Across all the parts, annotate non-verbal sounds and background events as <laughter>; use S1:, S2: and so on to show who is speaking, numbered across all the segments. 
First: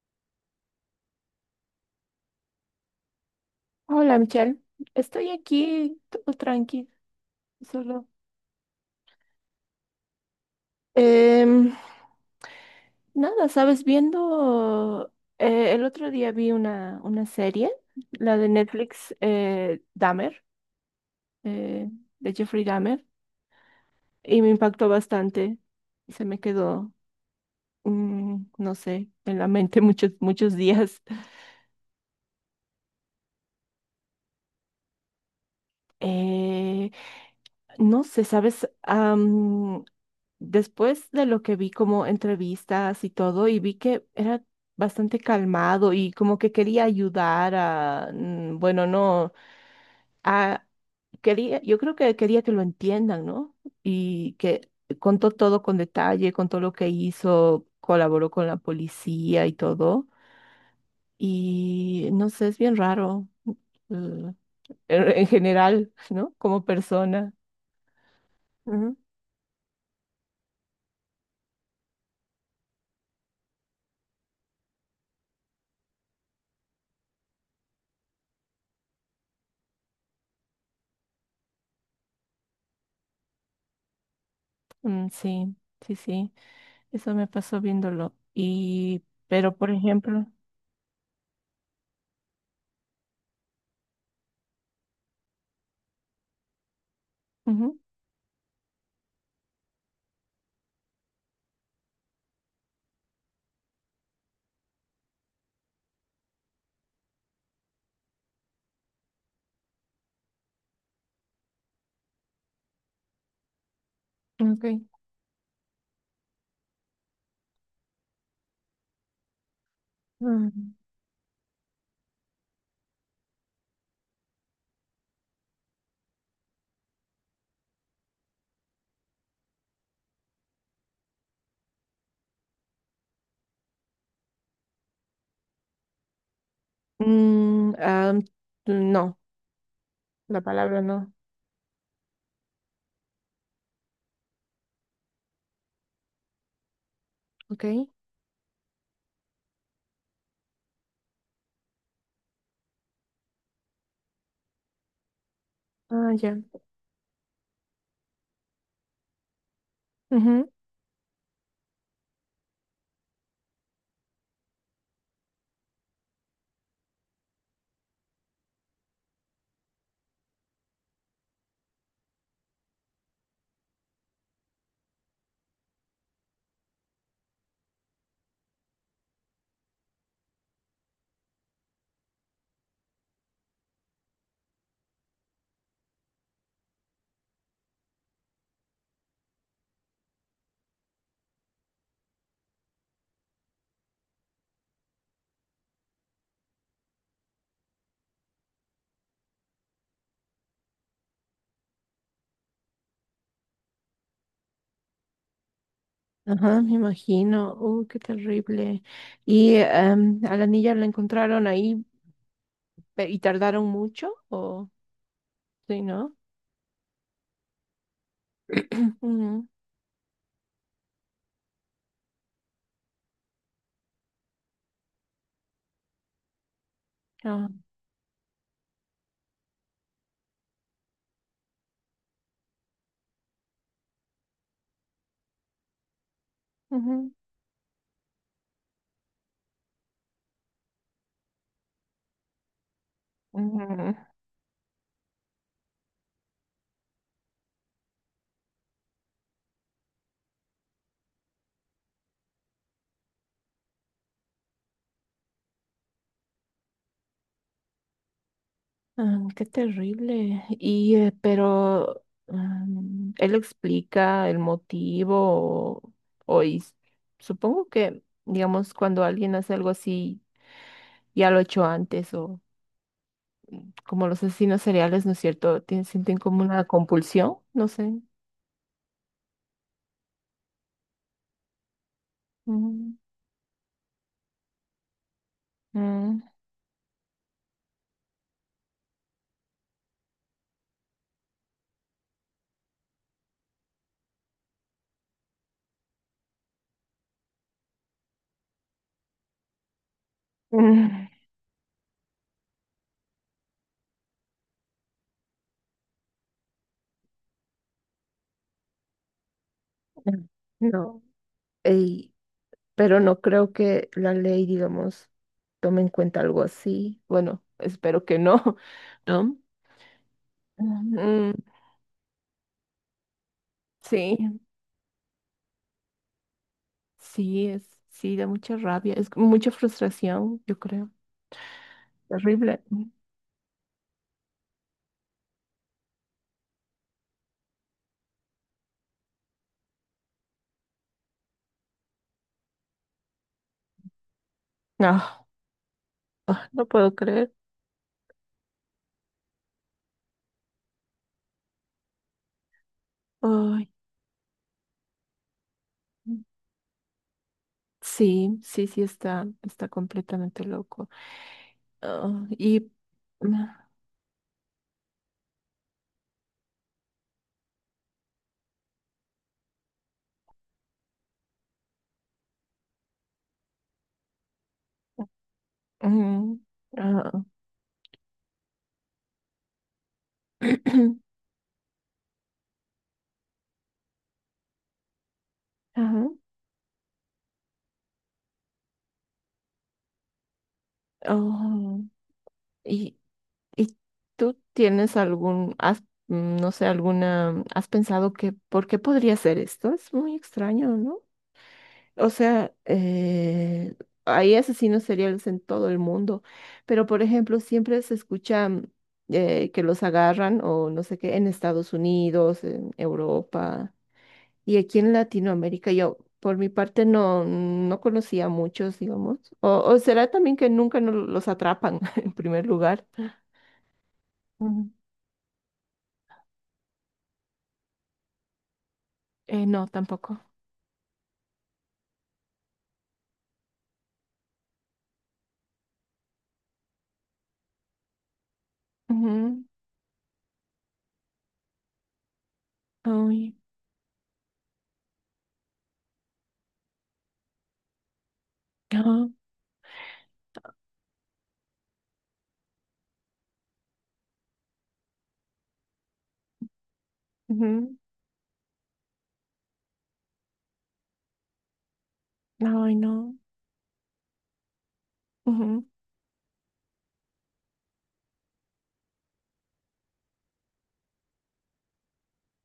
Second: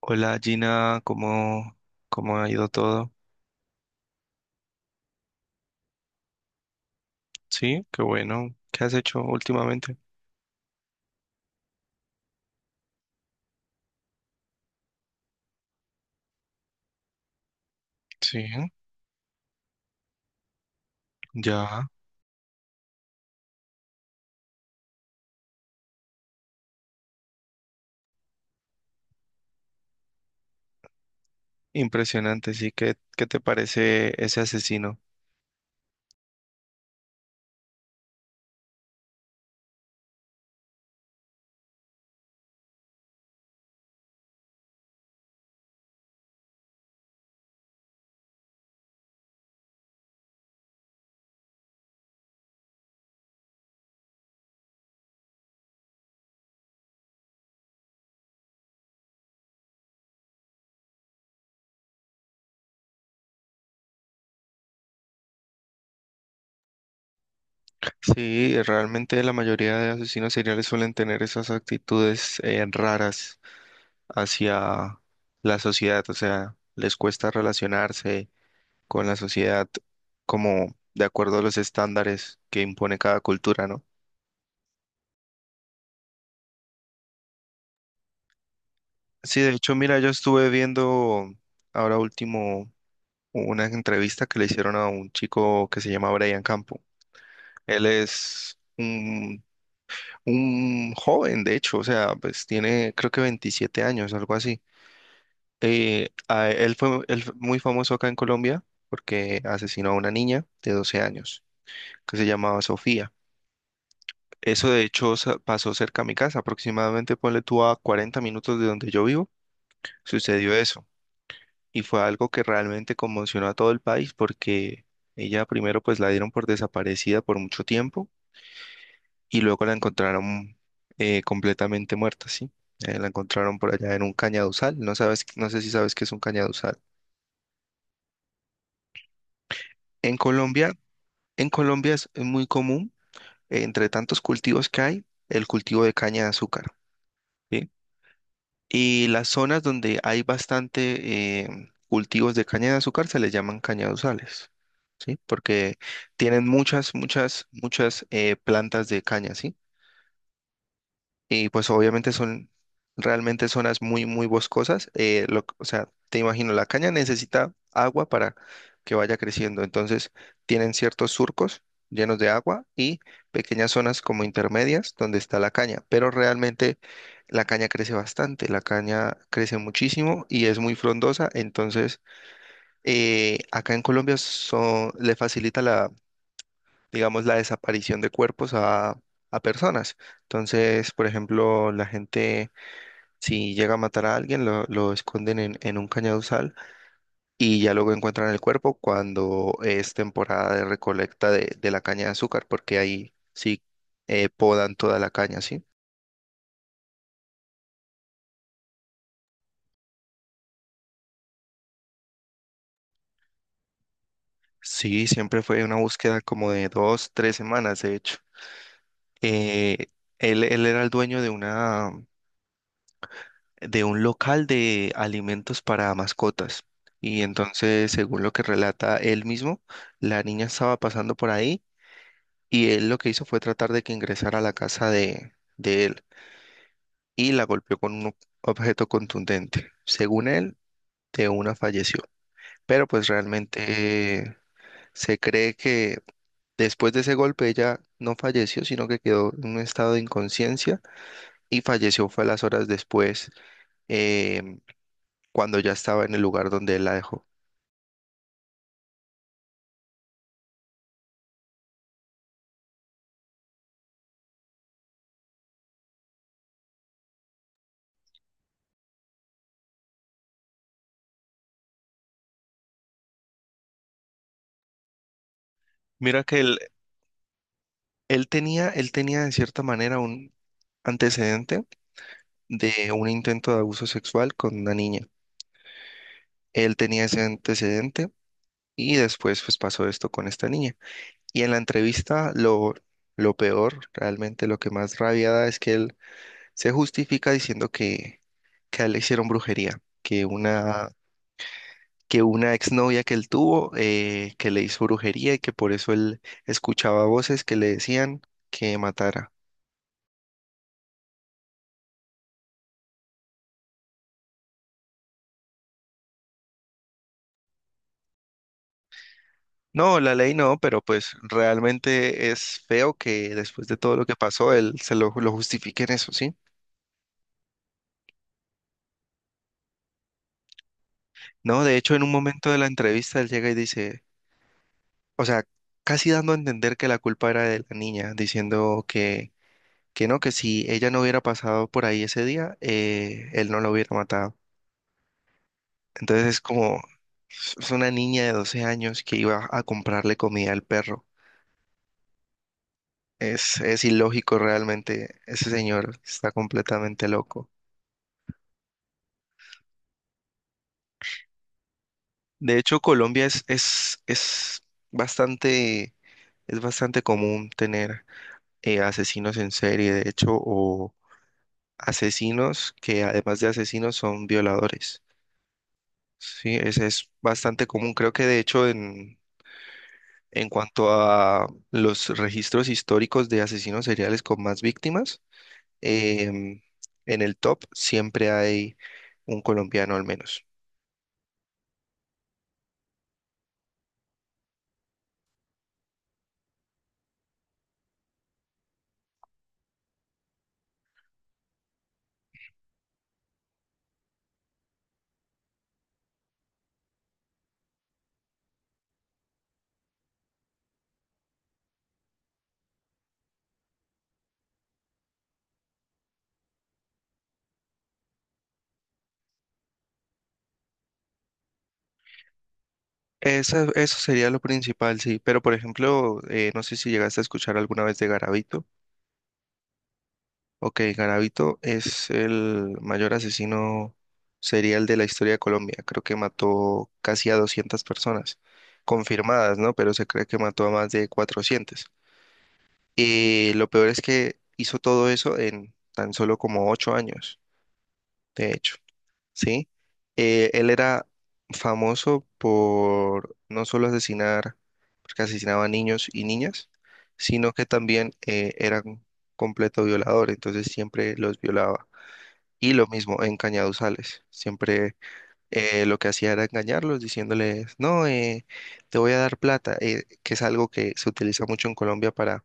S1: Hola Gina, ¿cómo ha ido todo?
S2: Hola Michelle, estoy aquí todo tranquilo,
S1: Sí, qué
S2: solo.
S1: bueno. ¿Qué has hecho últimamente?
S2: Em, Nada, sabes, viendo el otro día vi una serie, la
S1: Sí,
S2: de Netflix, Dahmer,
S1: ya.
S2: eh, de Jeffrey Dahmer, y me impactó bastante. Se me quedó, no sé, en la mente <laughs> muchos, muchos días.
S1: Impresionante, sí. ¿Qué te parece ese asesino?
S2: Eh, no sé, ¿sabes? Después de lo que vi como entrevistas y todo, y vi que era bastante calmado y como que quería ayudar a, bueno, no, a, quería, yo creo que quería que lo entiendan, ¿no? Y que contó todo con detalle, contó lo que hizo, colaboró con la policía y todo. Y no sé, es bien raro, eh, en general, ¿no? Como persona.
S1: Sí,
S2: Ujú.
S1: realmente la mayoría de asesinos seriales suelen tener esas actitudes raras hacia la sociedad, o sea, les cuesta relacionarse con la sociedad como de acuerdo a los estándares que impone cada cultura, ¿no?
S2: Mm, sí, sí, sí, eso me pasó viéndolo. Y,
S1: Sí, de
S2: pero por
S1: hecho, mira, yo
S2: ejemplo,
S1: estuve viendo ahora último una entrevista que le hicieron a un chico que se llama Brian Campo.
S2: ujú,
S1: Él es un joven, de hecho, o sea, pues tiene creo que 27 años, algo así. Él fue muy famoso acá en Colombia porque asesinó a una niña de 12 años que se llamaba Sofía.
S2: ok.
S1: Eso de hecho pasó cerca a mi casa, aproximadamente ponle tú a 40 minutos de donde yo vivo, sucedió
S2: Mm.
S1: eso. Y fue algo que realmente conmocionó a todo el país porque ella primero pues la dieron por desaparecida por mucho tiempo y luego la encontraron completamente muerta, ¿sí? La encontraron por allá en un cañaduzal, no sabes, no sé si sabes qué es un cañaduzal.
S2: Mm, ah, no,
S1: En
S2: la
S1: Colombia,
S2: palabra no.
S1: en Colombia es muy común, entre tantos cultivos que hay, el cultivo de caña de azúcar,
S2: Ok.
S1: ¿sí? Y las zonas donde hay bastante cultivos de caña de azúcar se les llaman cañaduzales, ¿sí? Porque
S2: Ah, ya.
S1: tienen muchas, muchas, muchas plantas de caña, ¿sí?
S2: Ujú.
S1: Y pues obviamente son realmente zonas muy, muy boscosas. O sea, te imagino, la caña necesita agua para que vaya creciendo. Entonces, tienen ciertos surcos llenos de agua y pequeñas zonas como intermedias donde está la caña. Pero realmente la caña crece bastante, la caña crece muchísimo y es muy frondosa. Entonces, acá en Colombia le facilita, digamos, la desaparición de cuerpos a personas. Entonces, por ejemplo, la gente, si llega a matar a alguien, lo esconden en un cañaduzal y ya luego encuentran el cuerpo cuando es temporada de recolecta de la caña de azúcar, porque ahí sí podan toda la caña, ¿sí?
S2: Ajá, me imagino. Qué terrible. ¿Y a la niña la encontraron ahí y tardaron mucho? ¿O
S1: Sí, siempre fue una
S2: sí, no?
S1: búsqueda como de dos, tres semanas, de hecho.
S2: <clears throat> Ujú.
S1: Eh, él era el dueño de un local de alimentos para mascotas. Y
S2: Ah,
S1: entonces, según lo que relata él mismo, la niña estaba pasando por ahí y él lo que hizo fue tratar de que ingresara a la casa de él
S2: ujú.
S1: y la golpeó con un objeto contundente. Según él, de una falleció. Pero pues
S2: Ujú.
S1: realmente se cree que después de ese golpe ella no falleció, sino que quedó en un estado de inconsciencia y falleció fue a las horas después, em, cuando ya estaba en el lugar donde él la dejó.
S2: Ah, qué terrible. Y él explica el motivo o, o supongo que, digamos, cuando alguien hace algo así, ya lo ha hecho antes o como los asesinos seriales, ¿no es cierto? Sienten
S1: Mira que
S2: como
S1: él,
S2: una compulsión, no sé.
S1: él tenía, él tenía de cierta manera un antecedente de
S2: Mm,
S1: un intento de abuso sexual con una niña.
S2: mm,
S1: Él tenía ese antecedente y después pues pasó esto con esta niña. Y en la entrevista lo peor, realmente lo que más rabia da es que él se justifica diciendo que a él le hicieron brujería, que una,
S2: mm.
S1: que una exnovia que él tuvo que le hizo brujería y que por eso él escuchaba voces que le decían que matara.
S2: <laughs> No, ey, pero no creo que la ley, digamos, tome en cuenta algo así. Bueno, espero que no, <laughs> ¿no?
S1: No, la ley no, pero pues
S2: Mm,
S1: realmente es feo que después de todo lo que
S2: sí,
S1: pasó, él se lo justifique en eso, ¿sí?
S2: sí, es, sí, da mucha rabia, es mucha frustración, yo creo.
S1: No, de hecho, en un momento
S2: Terrible.
S1: de la entrevista, él llega y dice, o sea, casi dando a entender que la culpa era de la niña, diciendo que no, que si ella no hubiera pasado por ahí ese día, él no la hubiera matado.
S2: No,
S1: Entonces es
S2: ah, no
S1: como,
S2: puedo creer.
S1: es una niña de 12 años que iba a comprarle comida al perro. Es,
S2: Ay,
S1: es ilógico realmente, ese señor está completamente loco.
S2: sí, sí, sí, está completamente loco. Ah,
S1: De
S2: y
S1: hecho, Colombia bastante, es bastante común tener asesinos en serie, de hecho, o asesinos que además de asesinos son violadores.
S2: mm,
S1: Sí, es
S2: ah,
S1: bastante común. Creo que de hecho en cuanto
S2: <clears throat>
S1: a los registros históricos de asesinos seriales con más víctimas,
S2: ajá.
S1: em, en el top siempre hay un colombiano al menos.
S2: Oh, y, y tú tienes algún, has, mm, no sé, has pensado que, ¿por qué podría ser esto? Es muy extraño, ¿no? O sea, hay asesinos seriales en todo el mundo, pero por ejemplo, siempre se escucha que los agarran o no sé qué en Estados Unidos, en Europa y aquí en Latinoamérica. Yo, por mi parte, no, no conocía muchos, digamos. O será también que nunca no los atrapan <laughs> en primer lugar.
S1: Eso sería lo
S2: Ujú.
S1: principal, sí. Pero, por ejemplo, no sé si llegaste a escuchar alguna vez de Garavito.
S2: No, tampoco.
S1: Ok, Garavito es el mayor asesino serial de la historia de Colombia. Creo que mató casi a 200 personas,
S2: Ujú.
S1: confirmadas, ¿no? Pero se cree que mató a más de 400.
S2: Ay,
S1: Y lo peor es que hizo todo eso en tan solo como 8 años, de hecho,
S2: ah,
S1: ¿sí? Él era famoso por no solo asesinar, porque asesinaba a niños y niñas, sino que
S2: ujú.
S1: también era un completo violador, entonces siempre los violaba. Y
S2: Ay,
S1: lo
S2: no.
S1: mismo en Cañaduzales, siempre
S2: Ujú.
S1: lo que hacía era engañarlos diciéndoles, no, te voy a dar plata, que es algo que se utiliza mucho en Colombia para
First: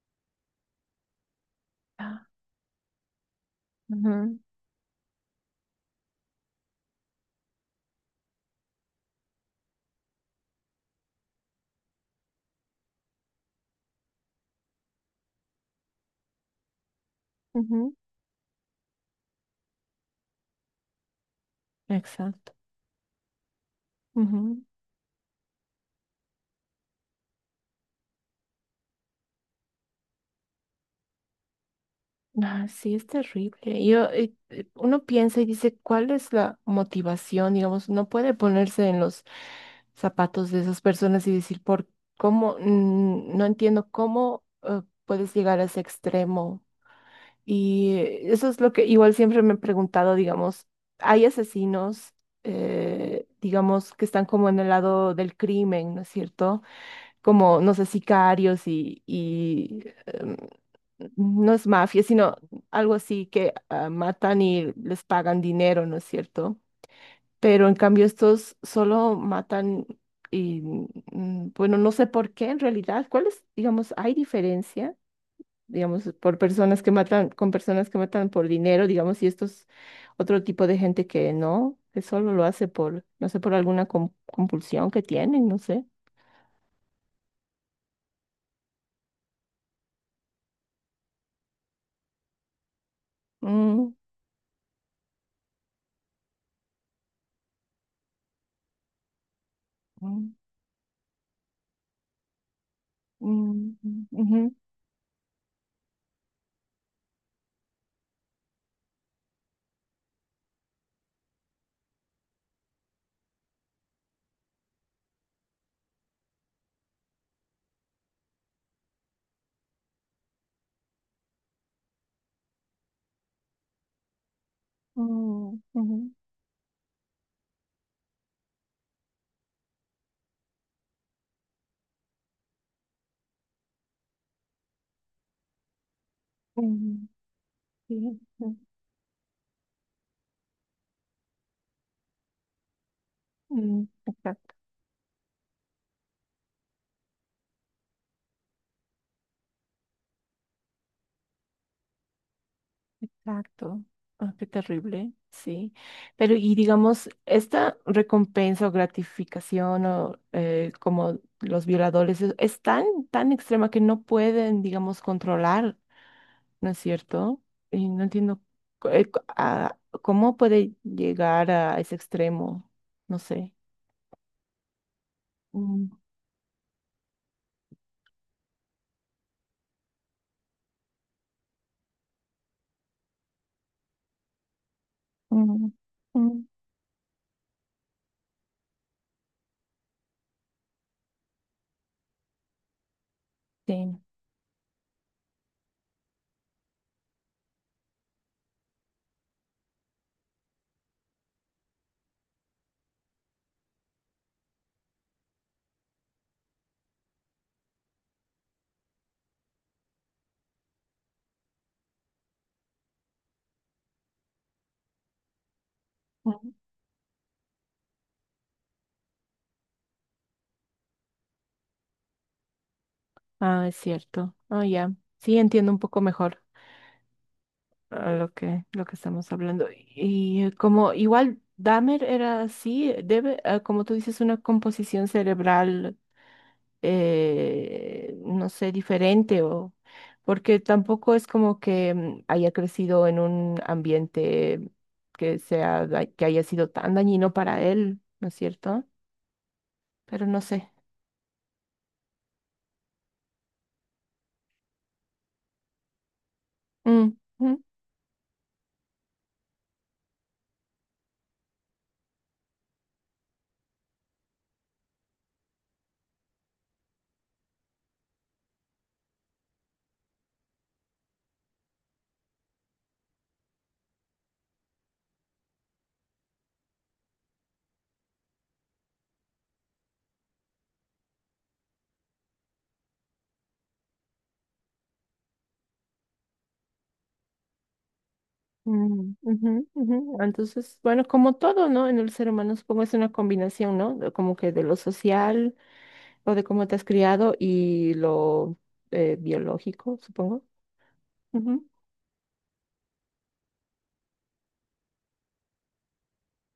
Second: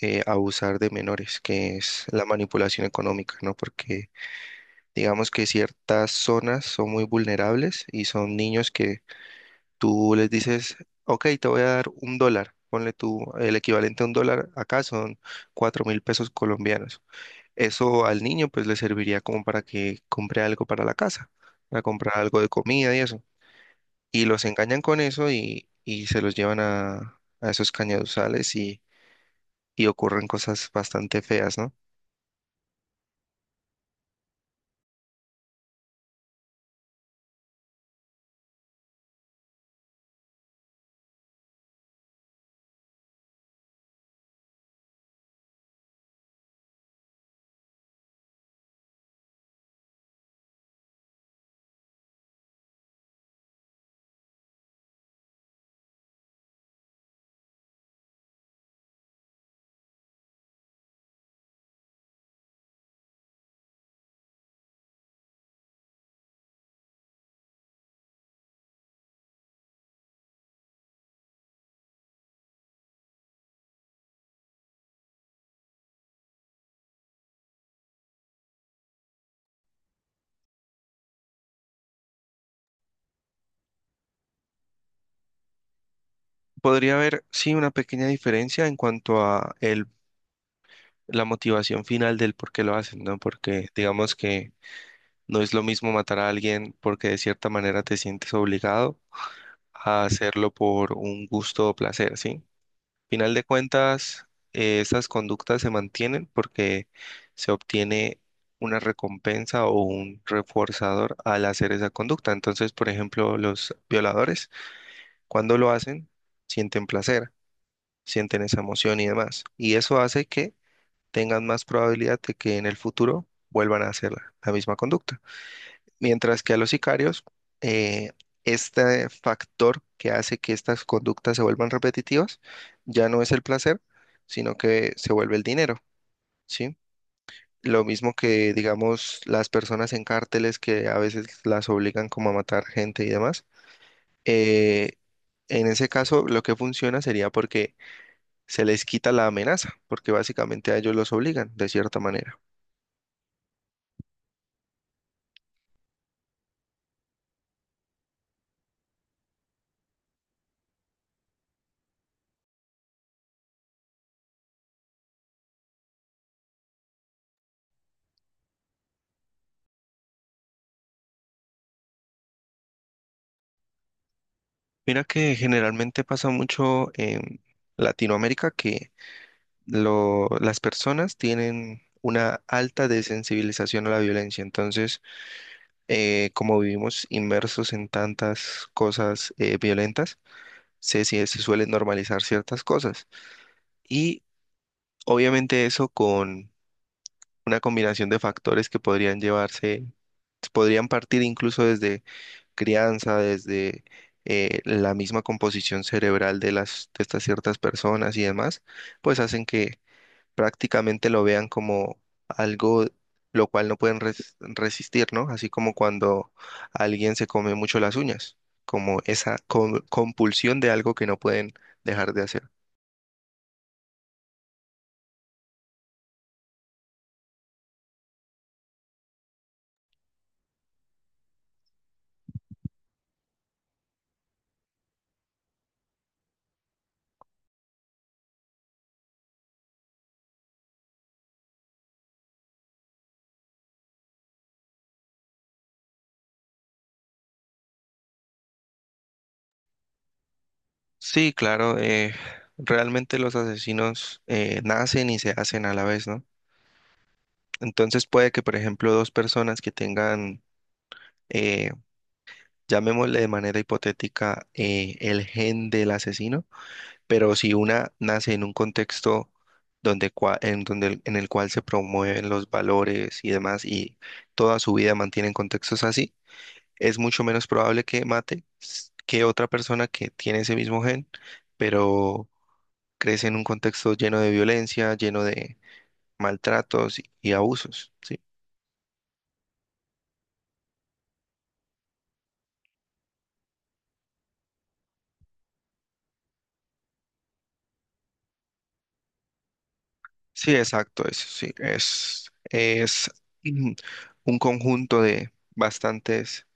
S1: abusar de menores, que es la
S2: Ah,
S1: manipulación económica, ¿no? Porque
S2: ujú,
S1: digamos que ciertas zonas son muy vulnerables y son niños que tú les dices, ok, te voy a dar un dólar, ponle tú el equivalente a un dólar, acá son 4.000 pesos colombianos.
S2: ujú.
S1: Eso al niño pues le serviría como para que compre algo para la casa, para comprar algo de
S2: Exacto.
S1: comida y eso. Y los
S2: Ujú.
S1: engañan con eso y, se los llevan a esos cañaduzales y, ocurren cosas bastante feas, ¿no?
S2: Ah, sí, es terrible. Yo, uno piensa y dice, ¿cuál es la motivación? Digamos, no puede ponerse en los zapatos de esas personas y decir, ¿por cómo? No entiendo cómo puedes llegar a ese extremo. Y eso es lo que igual siempre me he preguntado, digamos, hay asesinos, digamos, que están como en el lado del crimen, ¿no es cierto? Como, no sé, sicarios y no es mafia, sino algo así que ah, matan y les pagan dinero, ¿no es cierto? Pero en cambio estos solo matan y, bueno, no sé por qué en realidad, ¿cuál es, digamos, hay diferencia? Digamos, por personas que matan, con personas que matan por dinero, digamos, y estos otro tipo de gente que no, que solo lo hace por, no sé, por alguna compulsión que tienen, no sé.
S1: Podría haber, sí, una pequeña diferencia en cuanto a el la motivación final del por qué lo hacen, ¿no? Porque
S2: Mm,
S1: digamos que no es lo mismo matar a alguien porque de cierta manera te sientes obligado a
S2: mm,
S1: hacerlo por un gusto o placer, ¿sí? Final de
S2: mm,
S1: cuentas,
S2: ujú,
S1: esas conductas se mantienen porque se obtiene una recompensa o un reforzador al hacer esa conducta. Entonces, por ejemplo, los violadores, cuando lo hacen, sienten placer, sienten esa emoción y demás. Y eso hace que tengan más probabilidad de que en el futuro vuelvan a hacer la misma conducta.
S2: mm, ujú,
S1: Mientras que a los sicarios, eh, este factor que hace que estas conductas se vuelvan repetitivas ya no es el placer, sino que se vuelve el dinero, ¿sí?
S2: mm,
S1: Lo
S2: sí,
S1: mismo
S2: mm,
S1: que, digamos, las personas en cárteles que a veces las obligan como a matar gente y demás.
S2: mm, exacto,
S1: eh, en ese caso, lo que funciona sería porque se les quita la amenaza, porque básicamente a ellos los obligan de cierta manera.
S2: exacto. Ah, qué terrible, sí. Pero y digamos, esta recompensa o gratificación o como los violadores es tan extrema que no pueden, digamos, controlar, ¿no es cierto? Y no entiendo cu- eh, cu- a- cómo puede llegar a ese extremo, no sé.
S1: Mira que
S2: Mm,
S1: generalmente pasa mucho en Latinoamérica que las personas tienen una alta desensibilización a la violencia. Entonces,
S2: mm, mm,
S1: como vivimos inmersos en tantas cosas violentas, se suelen normalizar ciertas cosas.
S2: sí.
S1: Y obviamente eso con una combinación de factores que podrían llevarse, podrían partir incluso desde crianza, desde la misma composición cerebral de las, de estas ciertas personas y demás, pues hacen que prácticamente lo vean como algo lo cual no pueden resistir, ¿no? Así como cuando alguien se come mucho las uñas, como esa compulsión de algo que no pueden dejar de hacer.
S2: Ah, es cierto. Ah, ya. Sí, entiendo un poco mejor ah, lo que estamos hablando. Y como igual Dahmer era así, debe, ah, como tú dices, una composición cerebral, no sé, diferente o porque tampoco es como que haya crecido en un ambiente que sea, que haya sido tan dañino para él, ¿no es cierto? Pero no sé.
S1: Sí, claro, realmente los asesinos nacen y se hacen a la vez, ¿no?
S2: Mm,
S1: Entonces puede que, por ejemplo, dos personas que tengan, llamémosle de manera hipotética, el gen del asesino, pero si una nace en un contexto donde, cua- en, donde el- en el cual se promueven los valores y demás y toda su vida mantiene en contextos así, es mucho menos probable que mate que otra persona que tiene ese mismo gen, pero crece en un contexto lleno de violencia, lleno de maltratos y abusos, ¿sí?
S2: mm, ujú, ujú. Entonces, bueno, como todo, ¿no? En el ser humano supongo es una combinación, ¿no? De... Como que de lo social o de cómo te has criado y lo biológico, supongo.
S1: Sí, exacto, eso sí,
S2: Ujú.
S1: es mm, un conjunto de bastantes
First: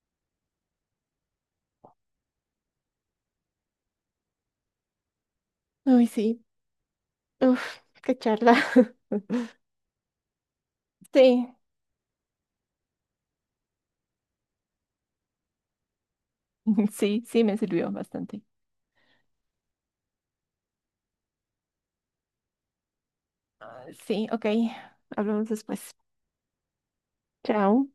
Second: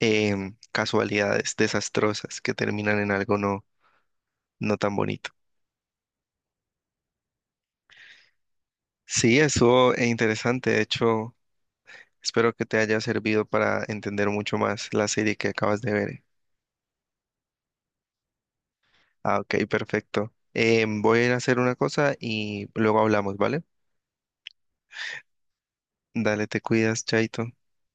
S1: casualidades desastrosas que terminan en algo no, no tan bonito.
S2: Ay, sí. Uf, qué charla. <laughs>
S1: Sí, estuvo interesante, de hecho,
S2: Sí,
S1: espero que te haya servido para entender mucho más la serie que acabas de ver.
S2: <laughs> sí, sí me sirvió bastante.
S1: Ah, ok, perfecto. Voy a ir a hacer una cosa y luego hablamos, ¿vale?
S2: Ah, sí, ok. Hablamos después.
S1: Dale, te cuidas, Chaito.
S2: Chao.